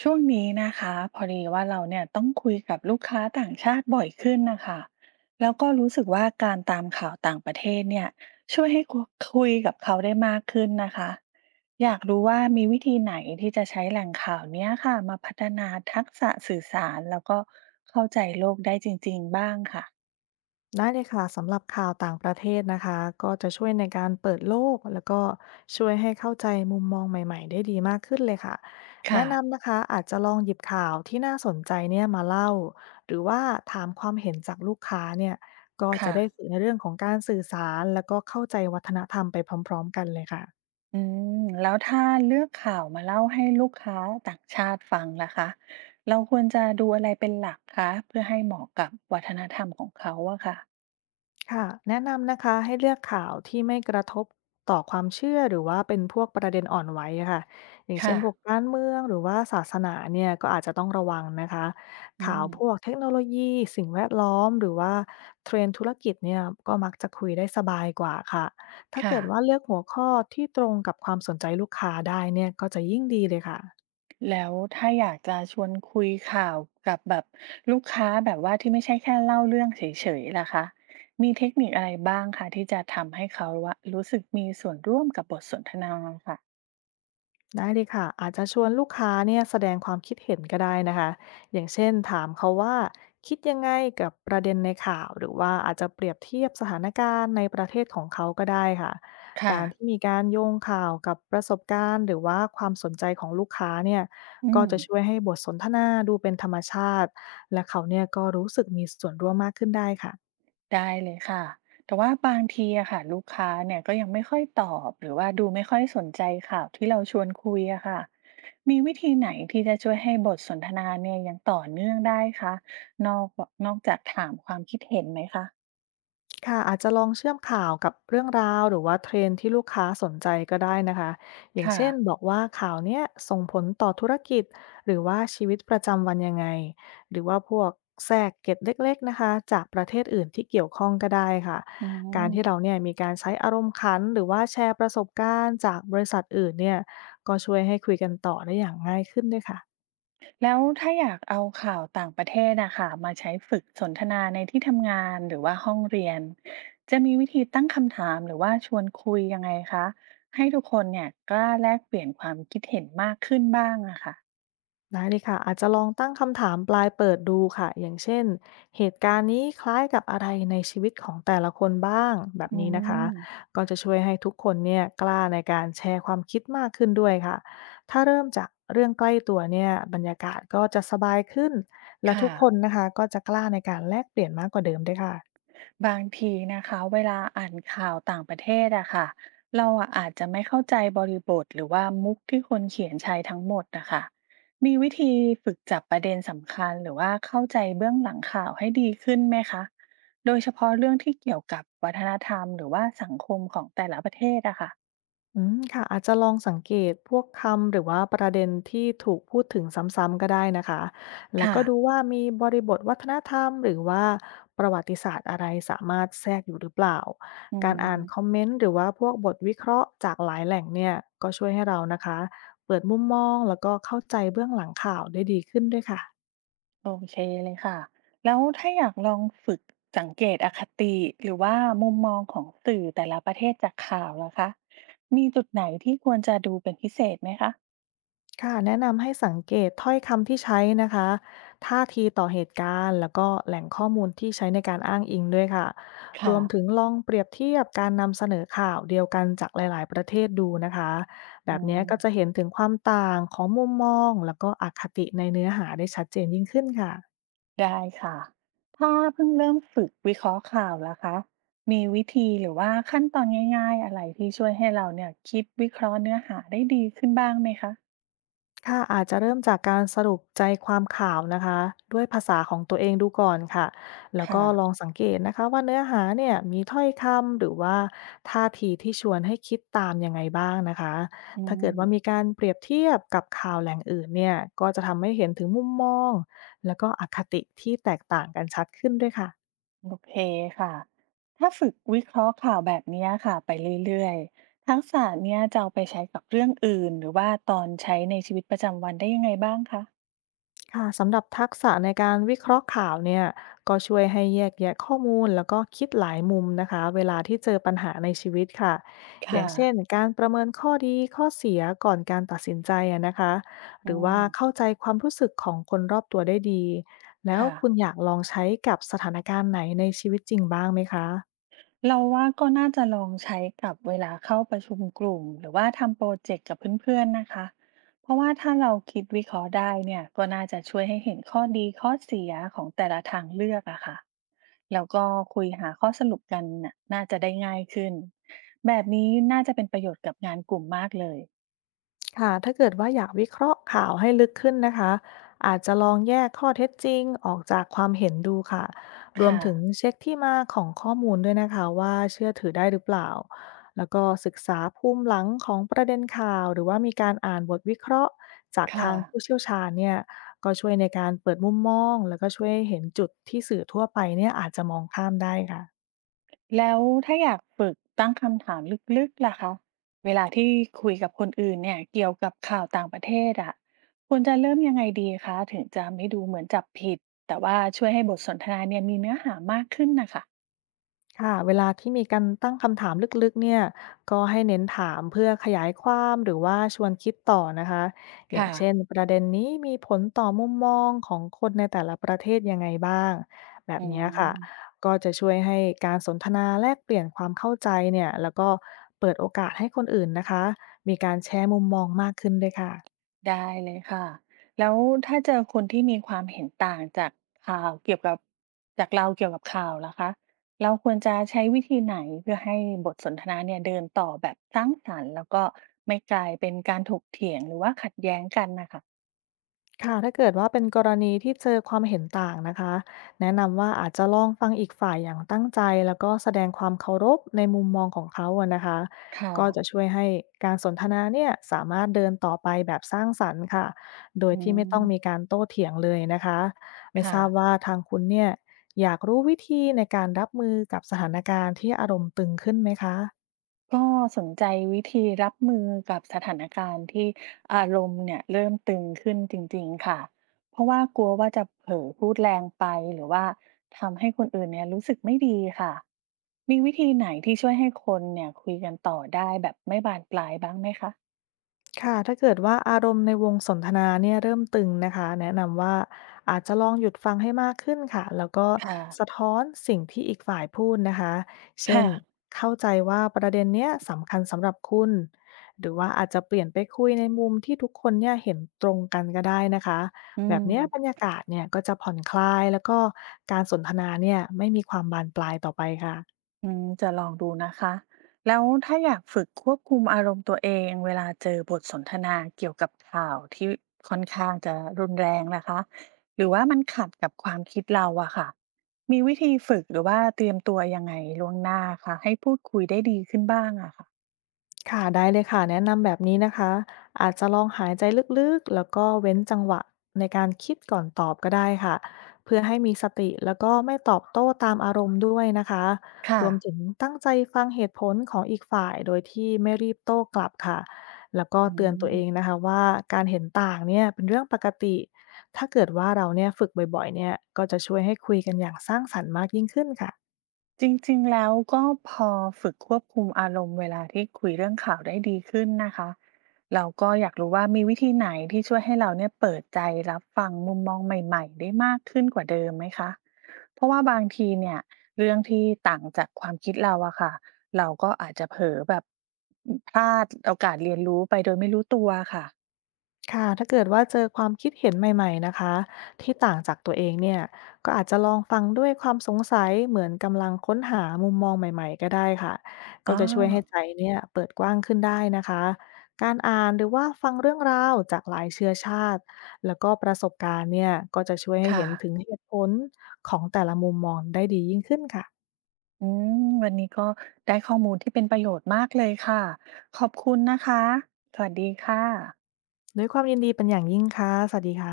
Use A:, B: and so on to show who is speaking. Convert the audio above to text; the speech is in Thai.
A: ช่วงนี้นะคะพอดีว่าเราเนี่ยต้องคุยกับลูกค้าต่างชาติบ่อยขึ้นนะคะแล้วก็รู้สึกว่าการตามข่าวต่างประเทศเนี่ยช่วยให้คุยกับเขาได้มากขึ้นนะคะอยากรู้ว่ามีวิธีไหนที่จะใช้แหล่งข่าวเนี้ยค่ะมาพัฒนาทักษะสื่อสารแล้วก็เข้าใจโลกได้จริงๆบ้างค่ะ
B: ได้เลยค่ะสำหรับข่าวต่างประเทศนะคะก็จะช่วยในการเปิดโลกแล้วก็ช่วยให้เข้าใจมุมมองใหม่ๆได้ดีมากขึ้นเลยค่ะ
A: ค่ะ
B: แนะนำนะคะอาจจะลองหยิบข่าวที่น่าสนใจเนี่ยมาเล่าหรือว่าถามความเห็นจากลูกค้าเนี่ยก็จะ
A: ค่ะ
B: ได้ฝึกในเรื่องของการสื่อสารแล้วก็เข้าใจวัฒนธรรมไปพร้อมๆกันเลยค่ะ
A: อืมแล้วถ้าเลือกข่าวมาเล่าให้ลูกค้าต่างชาติฟังล่ะคะเราควรจะดูอะไรเป็นหลักคะเพื่อให้เหมาะกับวัฒนธรรมของเขาอะค่ะ
B: ค่ะแนะนำนะคะให้เลือกข่าวที่ไม่กระทบต่อความเชื่อหรือว่าเป็นพวกประเด็นอ่อนไหวอะค่ะอย่างเช่
A: ค่ะ
B: นพวกการเมืองหรือว่าศาสนาเนี่ยก็อาจจะต้องระวังนะคะ
A: อื
B: ข่าว
A: ม
B: พวกเทคโนโลยีสิ่งแวดล้อมหรือว่าเทรนด์ธุรกิจเนี่ยก็มักจะคุยได้สบายกว่าค่ะถ้า
A: ค่ะ
B: เกิดว่าเลือกหัวข้อที่ตรงกับความสนใจลูกค้าได้เนี่ยก็จะยิ่งดีเลยค่ะ
A: แล้วถ้าอยากจะชวนคุยข่าวกับแบบลูกค้าแบบว่าที่ไม่ใช่แค่เล่าเรื่องเฉยๆล่ะคะมีเทคนิคอะไรบ้างคะที่จะทำให้เขาว่ารู้สึกมีส่วนร่วมกับบทสนทนาค่ะ
B: ได้เลยค่ะอาจจะชวนลูกค้าเนี่ยแสดงความคิดเห็นก็ได้นะคะอย่างเช่นถามเขาว่าคิดยังไงกับประเด็นในข่าวหรือว่าอาจจะเปรียบเทียบสถานการณ์ในประเทศของเขาก็ได้ค่ะ
A: ค่ะ
B: การที่มีการโยงข่าวกับประสบการณ์หรือว่าความสนใจของลูกค้าเนี่ย
A: อื
B: ก็
A: ม
B: จะช่วยให้บทสนทนาดูเป็นธรรมชาติและเขาเนี่ยก็รู้สึกมีส่วนร่วมมากขึ้นได้ค่ะ
A: ได้เลยค่ะ แต่ว่าบางทีอะค่ะลูกค้าเนี่ยก็ยังไม่ค่อยตอบหรือว่าดูไม่ค่อยสนใจข่าวที่เราชวนคุยอะค่ะ มีวิธีไหนที่จะช่วยให้บทสนทนาเนี่ยยังต่อเนื่องได้คะนอกนอกจากถามความคิดเห็นไหมคะ
B: ค่ะอาจจะลองเชื่อมข่าวกับเรื่องราวหรือว่าเทรนด์ที่ลูกค้าสนใจก็ได้นะคะอย่าง
A: ค่ะ
B: เช่นบอกว่าข่าวเนี้ยส่งผลต่อธุรกิจหรือว่าชีวิตประจำวันยังไงหรือว่าพวกแทรกเกร็ดเล็กๆนะคะจากประเทศอื่นที่เกี่ยวข้องก็ได้ค่ะ
A: อื
B: กา
A: ม
B: รที่เราเนี่ยมีการใช้อารมณ์ขันหรือว่าแชร์ประสบการณ์จากบริษัทอื่นเนี่ยก็ช่วยให้คุยกันต่อได้อย่างง่ายขึ้นด้วยค่ะ
A: แล้วถ้าอยากเอาข่าวต่างประเทศนะคะมาใช้ฝึกสนทนาในที่ทำงานหรือว่าห้องเรียนจะมีวิธีตั้งคำถามหรือว่าชวนคุยยังไงคะให้ทุกคนเนี่ยกล้าแลกเปลี่ยนความคิดเห็นมากขึ้นบ้างอะค่ะ
B: ได้เลยค่ะอาจจะลองตั้งคำถามปลายเปิดดูค่ะอย่างเช่นเหตุการณ์นี้คล้ายกับอะไรในชีวิตของแต่ละคนบ้างแบบ
A: อื
B: นี้นะคะ
A: ม
B: ก็จะช่วยให้ทุกคนเนี่ยกล้าในการแชร์ความคิดมากขึ้นด้วยค่ะถ้าเริ่มจากเรื่องใกล้ตัวเนี่ยบรรยากาศก็จะสบายขึ้นและทุ
A: ค่ะ
B: กคนนะคะก็จะกล้าในการแลกเปลี่ยนมากกว่าเดิมด้วยค่ะ
A: บางทีนะคะเวลาอ่านข่าวต่างประเทศอะค่ะเราอะอาจจะไม่เข้าใจบริบทหรือว่ามุกที่คนเขียนใช้ทั้งหมดนะคะมีวิธีฝึกจับประเด็นสำคัญหรือว่าเข้าใจเบื้องหลังข่าวให้ดีขึ้นไหมคะโดยเฉพาะเรื่องที่เกี่ยวกับวัฒนธรรมหรือว่าสังคมของแต่ละประเทศอะค่ะ
B: ค่ะอาจจะลองสังเกตพวกคำหรือว่าประเด็นที่ถูกพูดถึงซ้ำๆก็ได้นะคะแล้ว
A: ค่ะ
B: ก็ดูว่ามีบริบทวัฒนธรรมหรือว่าประวัติศาสตร์อะไรสามารถแทรกอยู่หรือเปล่า
A: อื
B: การอ่านคอม
A: ม
B: เมนต์หรือว่าพวกบทวิเคราะห์จากหลายแหล่งเนี่ยก็ช่วยให้เรานะคะเปิดมุมมองแล้วก็เข้าใจเบื้องหลังข่าวได้ดีขึ้นด้วยค่ะ
A: โอเคเลยค่ะ แล้วถ้าอยากลองฝึกสังเกตอคติหรือว่ามุมมองของสื่อแต่ละประเทศจากข่าวล่ะคะ มีจุดไหนที่ควรจะดูเป็นพิเศษไหมคะ
B: ค่ะแนะนำให้สังเกตถ้อยคำที่ใช้นะคะท่าทีต่อเหตุการณ์แล้วก็แหล่งข้อมูลที่ใช้ในการอ้างอิงด้วยค่ะร
A: ค่ะ
B: วมถึงลองเปรียบเทียบการนำเสนอข่าวเดียวกันจากหลายๆประเทศดูนะคะแบ
A: อื
B: บนี้ก็จะ
A: ม
B: เห็นถึงความต่างของมุมมองแล้วก็อคติในเนื้อหาได้ชัดเจนยิ่งขึ้นค่ะ
A: ได้ค่ะ ถ้าเพิ่งเริ่มฝึกวิเคราะห์ข่าวล่ะคะ มีวิธีหรือว่าขั้นตอนง่ายๆอะไรที่ช่วยให้เราเนี่ยคิดวิเคราะห์เนื้อหาได้ดีขึ้นบ้างไหมคะ
B: ค่ะอาจจะเริ่มจากการสรุปใจความข่าวนะคะด้วยภาษาของตัวเองดูก่อนค่ะแล้ว
A: ค่ะ
B: ก็ลองสังเกตนะคะว่าเนื้อหาเนี่ยมีถ้อยคำหรือว่าท่าทีที่ชวนให้คิดตามยังไงบ้างนะคะ
A: อื
B: ถ้าเกิด
A: ม
B: ว่ามีการเปรียบเทียบกับข่าวแหล่งอื่นเนี่ยก็จะทำให้เห็นถึงมุมมองแล้วก็อคติที่แตกต่างกันชัดขึ้นด้วยค่ะ
A: โอเคค่ะ ถ้าฝึกวิเคราะห์ข่าวแบบเนี้ยค่ะไปเรื่อยๆทักษะเนี้ยจะเอาไปใช้กับเรื่องอื่นหรือว่าตอนใช้ในชีวิตประจำวันได้ยังไงบ้างคะ
B: ค่ะสำหรับทักษะในการวิเคราะห์ข่าวเนี่ยก็ช่วยให้แยกแยะข้อมูลแล้วก็คิดหลายมุมนะคะเวลาที่เจอปัญหาในชีวิตค่ะอย่า
A: ค่ะ
B: งเช่นการประเมินข้อดีข้อเสียก่อนการตัดสินใจอะนะคะห
A: อื
B: รือว่าเข้า
A: ม
B: ใจความรู้สึกของคนรอบตัวได้ดีแล้ว
A: ค่ะ
B: คุณอยากลองใช้กับสถานการณ์ไหนในชีวิตจริงบ้างไหมคะ
A: เราว่าก็น่าจะลองใช้กับเวลาเข้าประชุมกลุ่มหรือว่าทำโปรเจกต์กับเพื่อนๆนะคะเพราะว่าถ้าเราคิดวิเคราะห์ได้เนี่ยก็น่าจะช่วยให้เห็นข้อดีข้อเสียของแต่ละทางเลือกอะค่ะแล้วก็คุยหาข้อสรุปกันน่ะน่าจะได้ง่ายขึ้นแบบนี้น่าจะเป็นประโยชน์กับงานกลุ่มมากเลย
B: ค่ะถ้าเกิดว่าอยากวิเคราะห์ข่าวให้ลึกขึ้นนะคะอาจจะลองแยกข้อเท็จจริงออกจากความเห็นดูค่ะรวม
A: ค่ะ
B: ถึงเช็คที่มาของข้อมูลด้วยนะคะว่าเชื่อถือได้หรือเปล่าแล้วก็ศึกษาภูมิหลังของประเด็นข่าวหรือว่ามีการอ่านบทวิเคราะห์จาก
A: ค่ะ
B: ทางผู้เชี่ยวชาญเนี่ยก็ช่วยในการเปิดมุมมองแล้วก็ช่วยให้เห็นจุดที่สื่อทั่วไปเนี่ยอาจจะมองข้ามได้ค่ะ
A: แล้วถ้าอยากฝึกตั้งคำถามลึกๆล่ะคะเวลาที่คุยกับคนอื่นเนี่ยเกี่ยวกับข่าวต่างประเทศอะควรจะเริ่มยังไงดีคะถึงจะไม่ดูเหมือนจับผิดแต่ว่าช่วยให้บทสนทนาเนี่ยมีเนื้อหามากขึ้นนะคะ
B: ค่ะเวลาที่มีการตั้งคำถามลึกๆเนี่ยก็ให้เน้นถามเพื่อขยายความหรือว่าชวนคิดต่อนะคะอย่าง
A: ค่ะ
B: เช่นประเด็นนี้มีผลต่อมุมมองของคนในแต่ละประเทศยังไงบ้างแบบ
A: อื
B: เนี้ย
A: ม
B: ค่ะก็จะช่วยให้การสนทนาแลกเปลี่ยนความเข้าใจเนี่ยแล้วก็เปิดโอกาสให้คนอื่นนะคะมีการแชร์มุมมองมากขึ้นด้วยค่ะ
A: ได้เลยค่ะแล้วถ้าเจอคนที่มีความเห็นต่างจากข่าวเกี่ยวกับจากเราเกี่ยวกับข่าวล่ะคะเราควรจะใช้วิธีไหนเพื่อให้บทสนทนาเนี่ยเดินต่อแบบสร้างสรรค์แล้วก็ไม่กลายเป็นการถกเถียงหรือว่าขัดแย้งกันนะค่ะ
B: ค่ะถ้าเกิดว่าเป็นกรณีที่เจอความเห็นต่างนะคะแนะนำว่าอาจจะลองฟังอีกฝ่ายอย่างตั้งใจแล้วก็แสดงความเคารพในมุมมองของเขาอะนะคะ
A: ค่ะ
B: ก็จะช่วยให้การสนทนาเนี่ยสามารถเดินต่อไปแบบสร้างสรรค์ค่ะโดย
A: อื
B: ที่ไม่
A: ม
B: ต้องมีการโต้เถียงเลยนะคะไม่ท
A: ค่ะ
B: ราบว่าทางคุณเนี่ยอยากรู้วิธีในการรับมือกับสถานการณ์ที่อารมณ์ตึงขึ้นไหมคะ
A: ก็สนใจวิธีรับมือกับสถานการณ์ที่อารมณ์เนี่ยเริ่มตึงขึ้นจริงๆค่ะ เพราะว่ากลัวว่าจะเผลอพูดแรงไปหรือว่าทำให้คนอื่นเนี่ยรู้สึกไม่ดีค่ะ มีวิธีไหนที่ช่วยให้คนเนี่ยคุยกันต่อได้แบบไม่บานปลายบ้างไหมคะ
B: ค่ะถ้าเกิดว่าอารมณ์ในวงสนทนาเนี่ยเริ่มตึงนะคะแนะนำว่าอาจจะลองหยุดฟังให้มากขึ้นค่ะแล้วก็
A: ค่ะ
B: สะท้อนสิ่งที่อีกฝ่ายพูดนะคะเช่น
A: ค่ะ
B: เข้าใจว่าประเด็นเนี้ยสำคัญสำหรับคุณหรือว่าอาจจะเปลี่ยนไปคุยในมุมที่ทุกคนเนี่ยเห็นตรงกันก็ได้นะคะ
A: อื
B: แบบ
A: ม
B: เนี้ยบรรยากาศเนี่ยก็จะผ่อนคลายแล้วก็การสนทนาเนี่ยไม่มีความบานปลายต่อไปค่ะ
A: อืมจะลองดูนะคะแล้วถ้าอยากฝึกควบคุมอารมณ์ตัวเองเวลาเจอบทสนทนาเกี่ยวกับข่าวที่ค่อนข้างจะรุนแรงนะคะหรือว่ามันขัดกับความคิดเราอะค่ะมีวิธีฝึกหรือว่าเตรียมตัวยังไงล่วงหน้าคะให้พูดคุยได้ดีขึ้นบ้างอะค่ะ
B: ค่ะได้เลยค่ะแนะนำแบบนี้นะคะอาจจะลองหายใจลึกๆแล้วก็เว้นจังหวะในการคิดก่อนตอบก็ได้ค่ะเพื่อให้มีสติแล้วก็ไม่ตอบโต้ตามอารมณ์ด้วยนะคะร
A: ค่ะ
B: วมถึงตั้งใจฟังเหตุผลของอีกฝ่ายโดยที่ไม่รีบโต้กลับค่ะแล้วก็
A: อื
B: เตือนตัวเอง
A: ม
B: นะคะว่าการเห็นต่างเนี่ยเป็นเรื่องปกติถ้าเกิดว่าเราเนี่ยฝึกบ่อยๆเนี่ยก็จะช่วยให้คุยกันอย่างสร้างสรรค์มากยิ่งขึ้นค่ะ
A: จริงๆแล้วก็พอฝึกควบคุมอารมณ์เวลาที่คุยเรื่องข่าวได้ดีขึ้นนะคะเราก็อยากรู้ว่ามีวิธีไหนที่ช่วยให้เราเนี่ยเปิดใจรับฟังมุมมองใหม่ๆได้มากขึ้นกว่าเดิมไหมคะเพราะว่าบางทีเนี่ยเรื่องที่ต่างจากความคิดเราอะค่ะเราก็อาจจะเผลอแบบพลาดโอกาสเรียนรู้ไปโดยไม่รู้ตัวค่ะ
B: ค่ะถ้าเกิดว่าเจอความคิดเห็นใหม่ๆนะคะที่ต่างจากตัวเองเนี่ยก็อาจจะลองฟังด้วยความสงสัยเหมือนกำลังค้นหามุมมองใหม่ๆก็ได้ค่ะ
A: อ๋
B: ก็
A: อ
B: จะช่วยให้ใจเนี่ยเปิดกว้างขึ้นได้นะคะการอ่านหรือว่าฟังเรื่องราวจากหลายเชื้อชาติแล้วก็ประสบการณ์เนี่ยก็จะช่วยให้
A: ค่ะ
B: เห็นถึงเหตุผลของแต่ละมุมมองได้ดียิ่งขึ้นค่ะ
A: อืมวันนี้ก็ได้ข้อมูลที่เป็นประโยชน์มากเลยค่ะขอบคุณนะคะสวัสดีค่ะ
B: ด้วยความยินดีเป็นอย่างยิ่งค่ะสวัสดีค่ะ